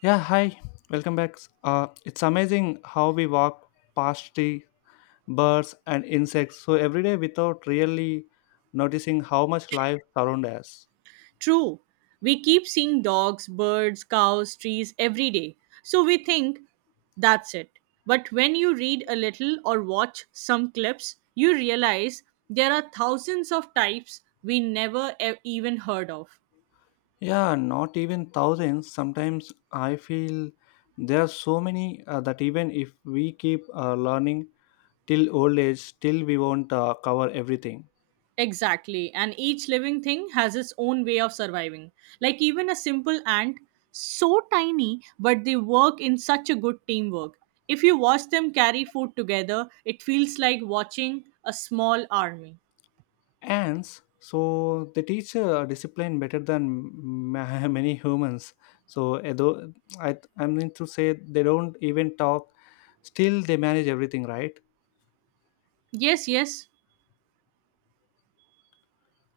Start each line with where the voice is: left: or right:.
left: Yeah, hi. Welcome back. It's amazing how we walk past the birds and insects so every day without really noticing how much life surrounds us.
right: True. We keep seeing dogs, birds, cows, trees every day. So we think that's it. But when you read a little or watch some clips, you realize there are thousands of types we never even heard of.
left: Yeah, not even thousands. Sometimes I feel there are so many that even if we keep learning till old age, still we won't cover everything.
right: Exactly. And each living thing has its own way of surviving. Like even a simple ant, so tiny, but they work in such a good teamwork. If you watch them carry food together, it feels like watching a small army.
left: Ants so they teach discipline better than many humans so though I mean to say they don't even talk, still they manage everything, right?
right: Yes, yes.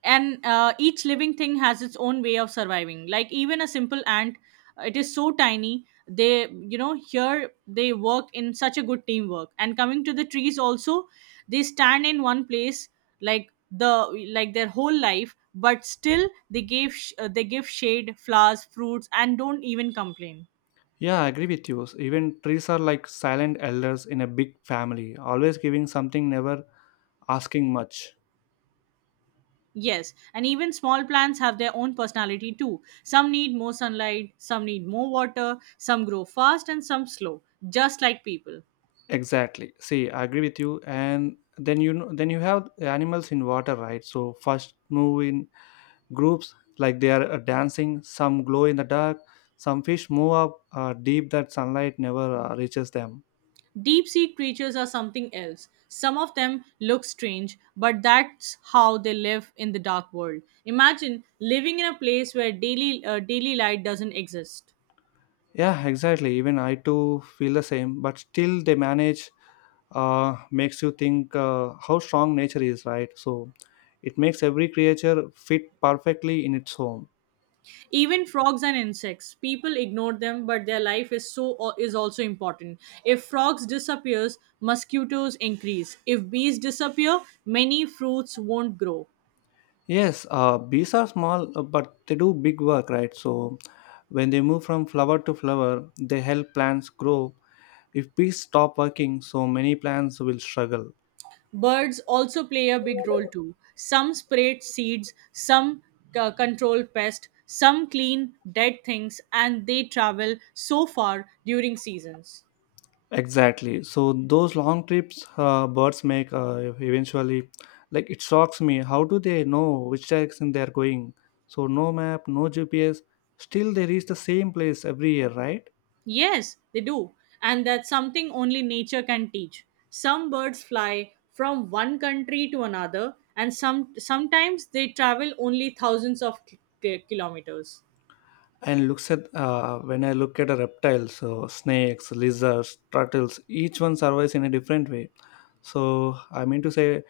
right: And each living thing has its own way of surviving. Like even a simple ant, it is so tiny. They, here they work in such a good teamwork. And coming to the trees also, they stand in one place like their whole life, but still they they give shade, flowers, fruits, and don't even complain.
left: Yeah, I agree with you. Even trees are like silent elders in a big family, always giving something, never asking much.
right: Yes, and even small plants have their own personality too. Some need more sunlight, some need more water, some grow fast, and some slow, just like people.
left: Exactly, see, I agree with you. And then you know then, you have animals in water, right? So first move in groups like they are dancing, some glow in the dark, some fish move up deep that sunlight never reaches them.
right: Deep sea creatures are something else. Some of them look strange, but that's how they live in the dark world. Imagine living in a place where daily light doesn't exist.
left: Yeah, exactly. Even I too feel the same, but still they manage. Makes you think how strong nature is, right? So it makes every creature fit perfectly in its home.
right: Even frogs and insects people ignore them, but their life is also important. If frogs disappears, mosquitoes increase. If bees disappear, many fruits won't grow.
left: Yes, bees are small but they do big work, right? So when they move from flower to flower, they help plants grow. If bees stop working, so many plants will struggle.
right: Birds also play a big role too. Some spread seeds, some control pests, some clean dead things, and they travel so far during seasons.
left: Exactly. So those long trips birds make eventually, like it shocks me. How do they know which direction they are going? So no map, no GPS. Still, they reach the same place every year, right?
right: Yes, they do. And that's something only nature can teach. Some birds fly from one country to another, and some sometimes they travel only thousands of kilometers.
left: And looks at when I look at a reptile, so snakes, lizards, turtles, each one survives in a different way. So I mean to say,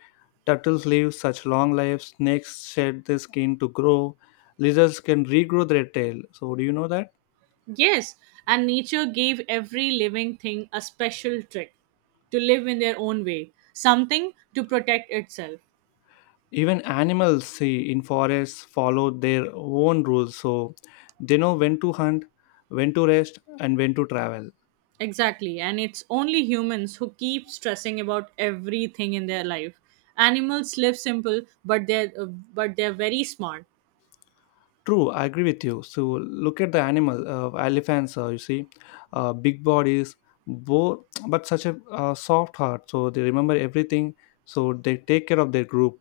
left: turtles live such long lives. Snakes shed their skin to grow. Lizards can regrow their tail. So do you know that?
right: Yes, and nature gave every living thing a special trick to live in their own way, something to protect itself.
left: Even animals see in forests follow their own rules. So they know when to hunt, when to rest, and when to travel.
right: Exactly, and it's only humans who keep stressing about everything in their life. Animals live simple, but they're very smart.
left: True, I agree with you. So look at the animal elephants. You see, big bodies, but such a soft heart. So they remember everything. So they take care of their group.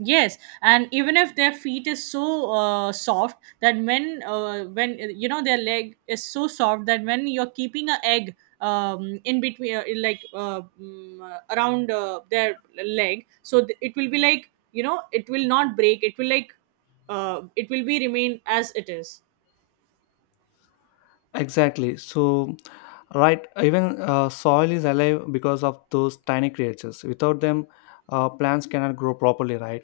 right: Yes, and even if their feet is so soft that when you know their leg is so soft that when you're keeping a egg in between around their leg, so it will be like you know it will not break. It will it will be remain as it is.
left: Exactly. So, right, even soil is alive because of those tiny creatures. Without them, plants cannot grow properly, right?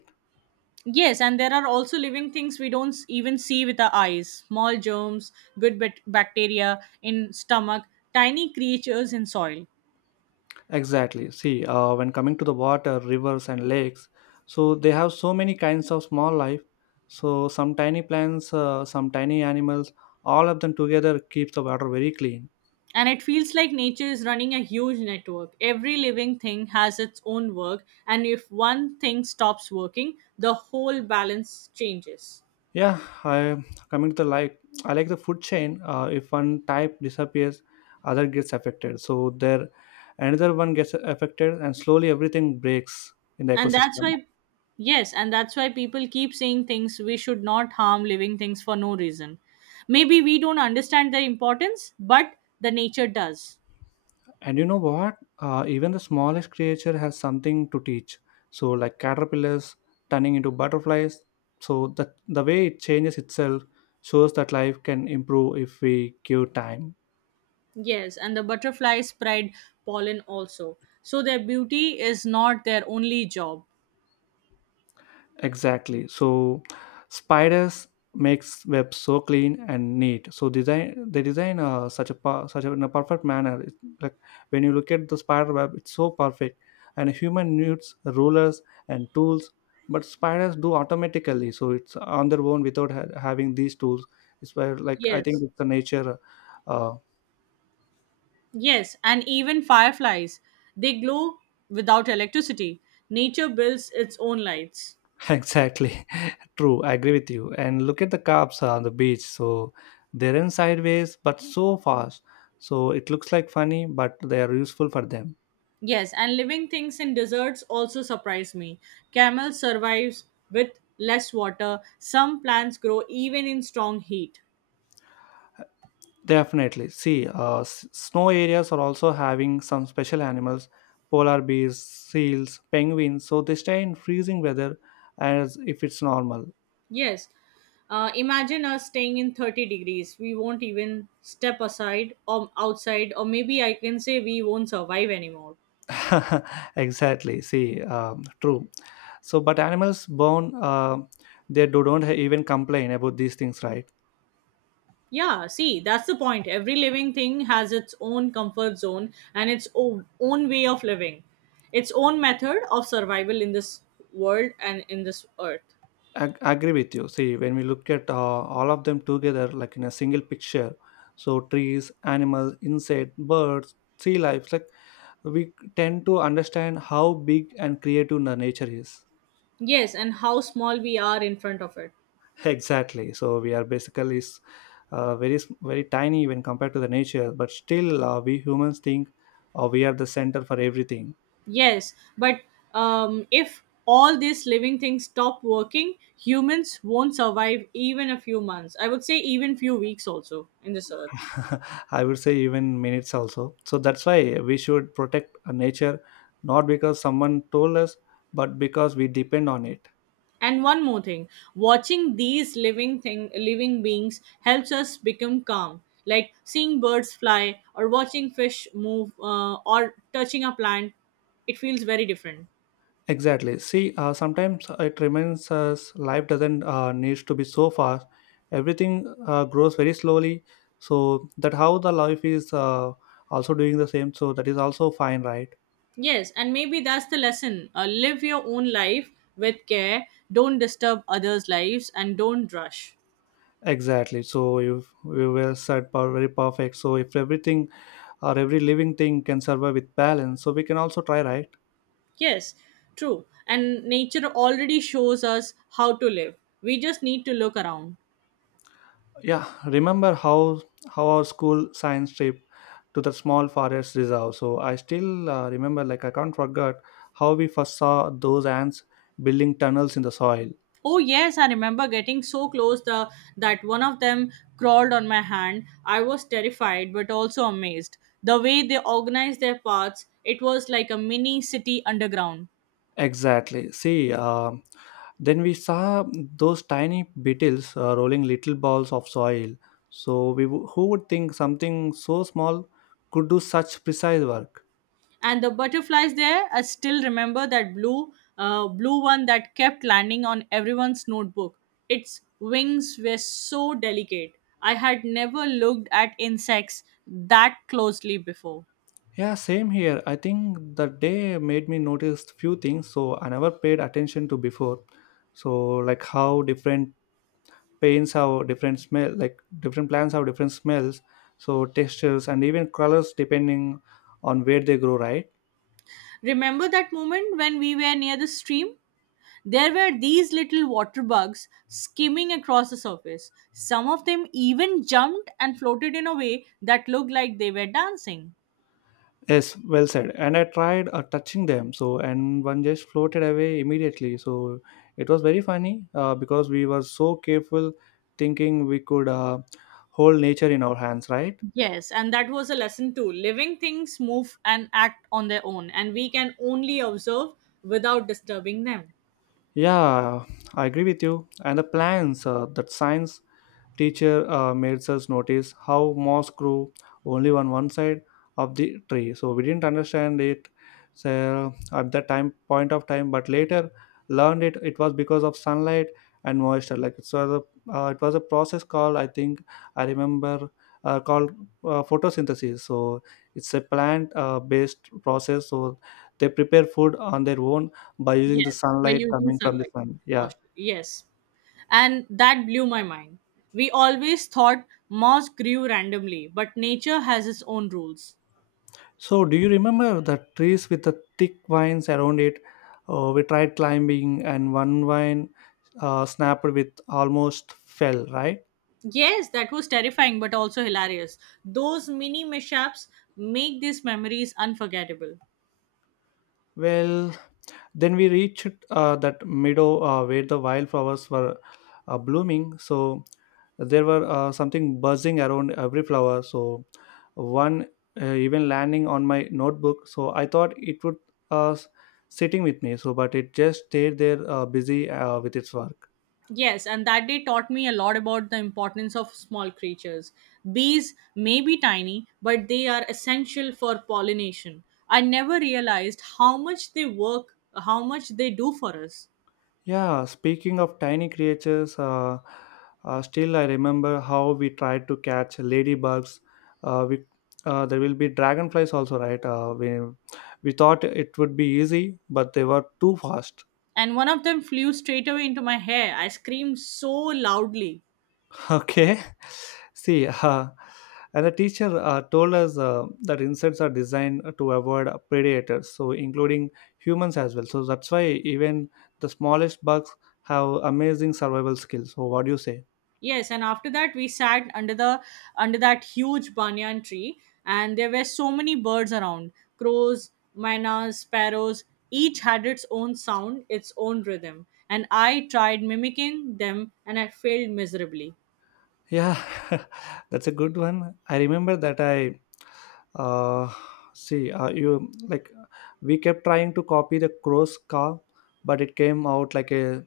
right: Yes, and there are also living things we don't even see with our eyes. Small germs, bacteria in stomach, tiny creatures in soil.
left: Exactly. See, when coming to the water, rivers, and lakes, so they have so many kinds of small life. So, some tiny plants, some tiny animals, all of them together keeps the water very clean.
right: And it feels like nature is running a huge network. Every living thing has its own work, and if one thing stops working, the whole balance changes.
left: Yeah, I coming to the like I like the food chain. If one type disappears, other gets affected. So there, another one gets affected, and slowly everything breaks in the
right: And that's
left: ecosystem.
right: why, yes, and that's why people keep saying things we should not harm living things for no reason. Maybe we don't understand their importance, but the nature does.
left: And you know what? Even the smallest creature has something to teach. So like caterpillars turning into butterflies. So the way it changes itself shows that life can improve if we give time.
right: Yes, and the butterflies spread pollen also. So their beauty is not their only job.
left: Exactly. So spiders makes web so clean and neat. So design they design such a such a, in a perfect manner. It's like when you look at the spider web, it's so perfect. And human needs rulers and tools, but spiders do automatically. So it's on their own without having these tools. It's where like I think
right: Yes.
left: it's the nature. Uh,
right: Yes, and even fireflies. They glow without electricity. Nature builds its own lights.
left: Exactly. True, I agree with you. And look at the cops on the beach. So they run sideways, but so fast. So it looks like funny, but they are useful for them.
right: Yes, and living things in deserts also surprise me. Camel survives with less water. Some plants grow even in strong heat.
left: Definitely. See, snow areas are also having some special animals, polar bears, seals, penguins. So they stay in freezing weather as if it's normal.
right: Yes, imagine us staying in 30 degrees. We won't even step aside or outside, or maybe I can say we won't survive anymore.
left: Exactly. See, true. So, but animals born, they don't even complain about these things, right?
right: Yeah, see, that's the point. Every living thing has its own comfort zone and its own way of living, its own method of survival in this world and in this earth.
left: Agree with you. See, when we look at all of them together, like in a single picture, so trees, animals, insects, birds, sea life, like we tend to understand how big and creative the nature is.
right: Yes, and how small we are in front of it.
left: Exactly. So we are basically very very tiny when compared to the nature, but still we humans think we are the center for everything.
right: Yes, but if all these living things stop working, humans won't survive even a few months. I would say even few weeks also in this earth.
left: I would say even minutes also. So that's why we should protect nature not because someone told us, but because we depend on it.
right: And one more thing, watching these living beings helps us become calm. Like seeing birds fly or watching fish move, or touching a plant, it feels very different.
left: Exactly. See, sometimes it reminds us life doesn't needs to be so fast. Everything grows very slowly. So that how the life is also doing the same. So that is also fine, right?
right: Yes, and maybe that's the lesson. Live your own life with care. Don't disturb others' lives, and don't rush.
left: Exactly. So if we were said very perfect. So if everything or every living thing can survive with balance, so we can also try, right?
right: Yes, true. And nature already shows us how to live. We just need to look around.
left: Yeah, remember how our school science trip to the small forest reserve. So I still remember, like I can't forget how we first saw those ants building tunnels in the soil.
right: Oh yes, I remember getting so close that one of them crawled on my hand. I was terrified but also amazed. The way they organized their paths, it was like a mini city underground.
left: Exactly. See, um, then we saw those tiny beetles rolling little balls of soil. So we who would think something so small could do such precise work?
right: And the butterflies there, I still remember that blue one that kept landing on everyone's notebook. Its wings were so delicate. I had never looked at insects that closely before.
left: Yeah, same here. I think the day made me notice few things so I never paid attention to before. So like how different paints have different smell, like different plants have different smells, so textures and even colors depending on where they grow, right?
right: Remember that moment when we were near the stream? There were these little water bugs skimming across the surface. Some of them even jumped and floated in a way that looked like they were dancing.
left: Yes, well said. And I tried touching them, so and one just floated away immediately. So it was very funny because we were so careful, thinking we could hold nature in our hands, right?
right: Yes, and that was a lesson too. Living things move and act on their own, and we can only observe without disturbing them.
left: Yeah, I agree with you. And the plans that science teacher made us notice how moss grew only on one side of the tree. So we didn't understand it so at that time point of time, but later learned it. It was because of sunlight and moisture. Like so, the, it was a process called I think I remember called photosynthesis. So it's a plant based process. So they prepare food on their own by using the
right: Yes, by
left: sunlight
right: using
left: coming from the
right: sunlight,
left: sun. Yeah.
right: moisture. Yes. And that blew my mind. We always thought moss grew randomly, but nature has its own rules.
left: So, do you remember the trees with the thick vines around it? We tried climbing, and one vine snapped with almost fell, right?
right: Yes, that was terrifying but also hilarious. Those mini mishaps make these memories unforgettable.
left: Well, then we reached that meadow where the wildflowers were blooming. So, there were something buzzing around every flower. So, one even landing on my notebook. So, I thought it would uh, s- sitting with me. So, but it just stayed there busy with its work.
right: Yes, and that day taught me a lot about the importance of small creatures. Bees may be tiny, but they are essential for pollination. I never realized how much they work, how much they do for us.
left: Yeah, speaking of tiny creatures, still I remember how we tried to catch ladybugs. Uh, we, there will be dragonflies also, right? We thought it would be easy, but they were too fast.
right: And one of them flew straight away into my hair. I screamed so loudly.
left: Okay, see, and the teacher told us that insects are designed to avoid predators, so including humans as well. So that's why even the smallest bugs have amazing survival skills. So what do you say?
right: Yes, and after that we sat under that huge banyan tree, and there were so many birds around: crows, mynas, sparrows. Each had its own sound, its own rhythm, and I tried mimicking them, and I failed miserably.
left: Yeah, that's a good one. I remember that I uh, see you like we kept trying to copy the crow's car, but it came out like a,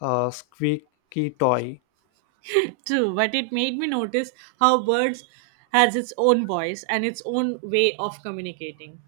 left: squeaky toy.
right: True, but it made me notice how birds has its own voice and its own way of communicating.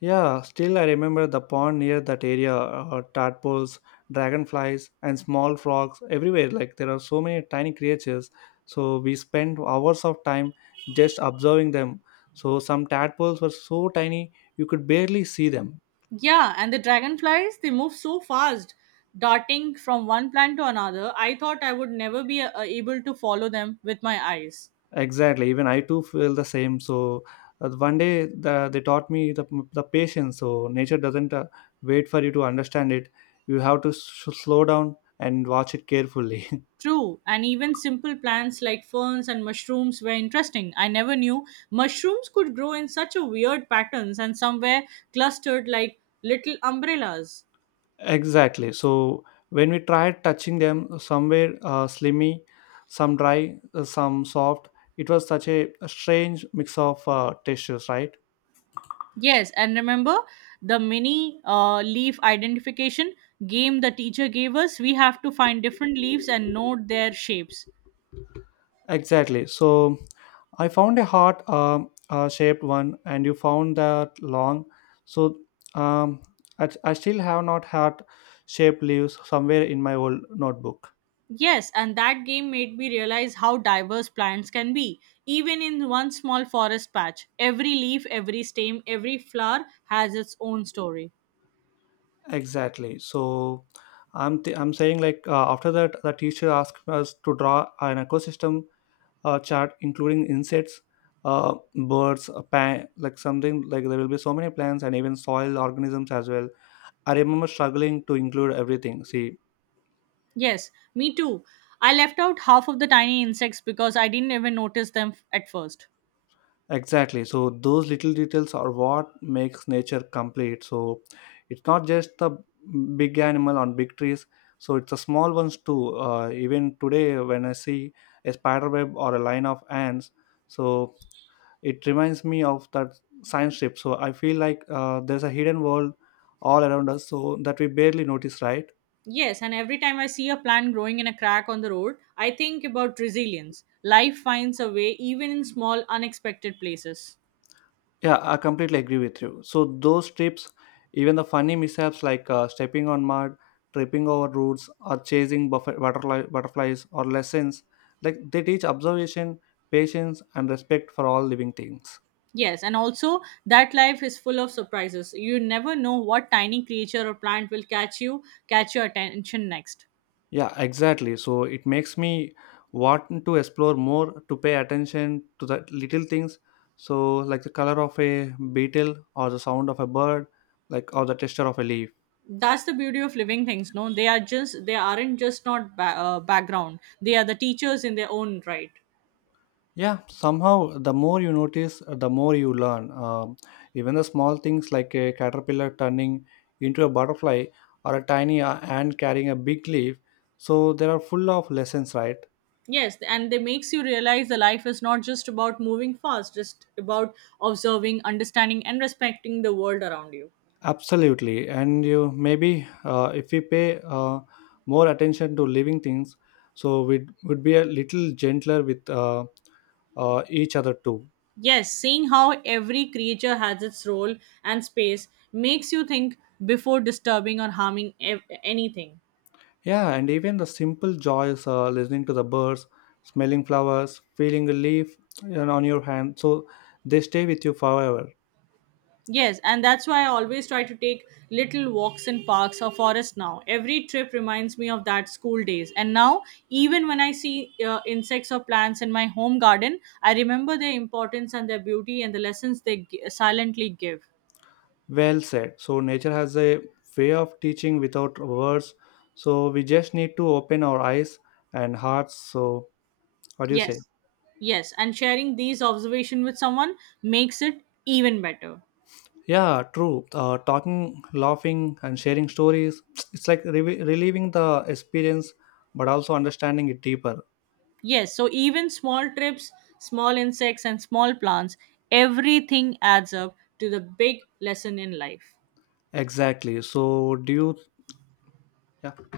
left: Yeah, still I remember the pond near that area. Tadpoles, dragonflies, and small frogs everywhere. Like there are so many tiny creatures. So we spent hours of time just observing them. So some tadpoles were so tiny you could barely see them.
right: Yeah, and the dragonflies, they move so fast, darting from one plant to another. I thought I would never be able to follow them with my eyes.
left: Exactly. Even I too feel the same. So one day the, they taught me the patience. So nature doesn't wait for you to understand it. You have to s slow down and watch it carefully.
right: True, and even simple plants like ferns and mushrooms were interesting. I never knew mushrooms could grow in such a weird patterns and somewhere clustered like little umbrellas.
left: Exactly. So when we tried touching them, somewhere slimy, some dry, some soft. It was such a strange mix of textures, right?
right: Yes, and remember the mini leaf identification game the teacher gave us? We have to find different leaves and note their shapes.
left: Exactly. So I found a heart shaped one, and you found that long. So um, I still have not heart shaped leaves somewhere in my old notebook.
right: Yes, and that game made me realize how diverse plants can be. Even in one small forest patch, every leaf, every stem, every flower has its own story.
left: Exactly. So I'm saying like after that, the teacher asked us to draw an ecosystem chart, including insects, birds, a pan, like something like there will be so many plants and even soil organisms as well. I remember struggling to include everything. See,
right: Yes, me too. I left out half of the tiny insects because I didn't even notice them at first.
left: exactly. So those little details are what makes nature complete. So it's not just the big animal on big trees. So it's the small ones too. Even today, when I see a spider web or a line of ants, so it reminds me of that science trip. So I feel like there's a hidden world all around us, so that we barely notice, right?
right: Yes, and every time I see a plant growing in a crack on the road, I think about resilience. Life finds a way even in small, unexpected places.
left: Yeah, I completely agree with you. So those trips, even the funny mishaps like stepping on mud, tripping over roots, or chasing butterflies or lessons, like they teach observation, patience, and respect for all living things.
right: Yes, and also that life is full of surprises. You never know what tiny creature or plant will catch you, catch your attention next.
left: Yeah, exactly. So it makes me want to explore more to pay attention to the little things. So like the color of a beetle or the sound of a bird, like or the texture of a leaf.
right: That's the beauty of living things. No, they are just they aren't just not background. They are the teachers in their own right.
left: Yeah, somehow the more you notice, the more you learn. Even the small things like a caterpillar turning into a butterfly or a tiny ant carrying a big leaf. So there are full of lessons, right?
right: Yes, and they makes you realize the life is not just about moving fast, just about observing, understanding, and respecting the world around you.
left: Absolutely. And you maybe if we pay more attention to living things, so we would be a little gentler with each other too.
right: Yes, seeing how every creature has its role and space makes you think before disturbing or harming anything.
left: Yeah, and even the simple joys, listening to the birds, smelling flowers, feeling a leaf you know, on your hand, so they stay with you forever.
right: Yes, and that's why I always try to take little walks in parks or forests now. Every trip reminds me of that school days. And now, even when I see insects or plants in my home garden, I remember their importance and their beauty and the lessons they silently give.
left: Well said. So nature has a way of teaching without words. So we just need to open our eyes and hearts. So what do you say?
right: Yes, yes, and sharing these observations with someone makes it even better.
left: Yeah, true. Talking, laughing, and sharing stories. It's like relieving the experience, but also understanding it deeper.
right: Yes, so even small trips, small insects, and small plants, everything adds up to the big lesson in life.
left: Exactly. So do you? Yeah.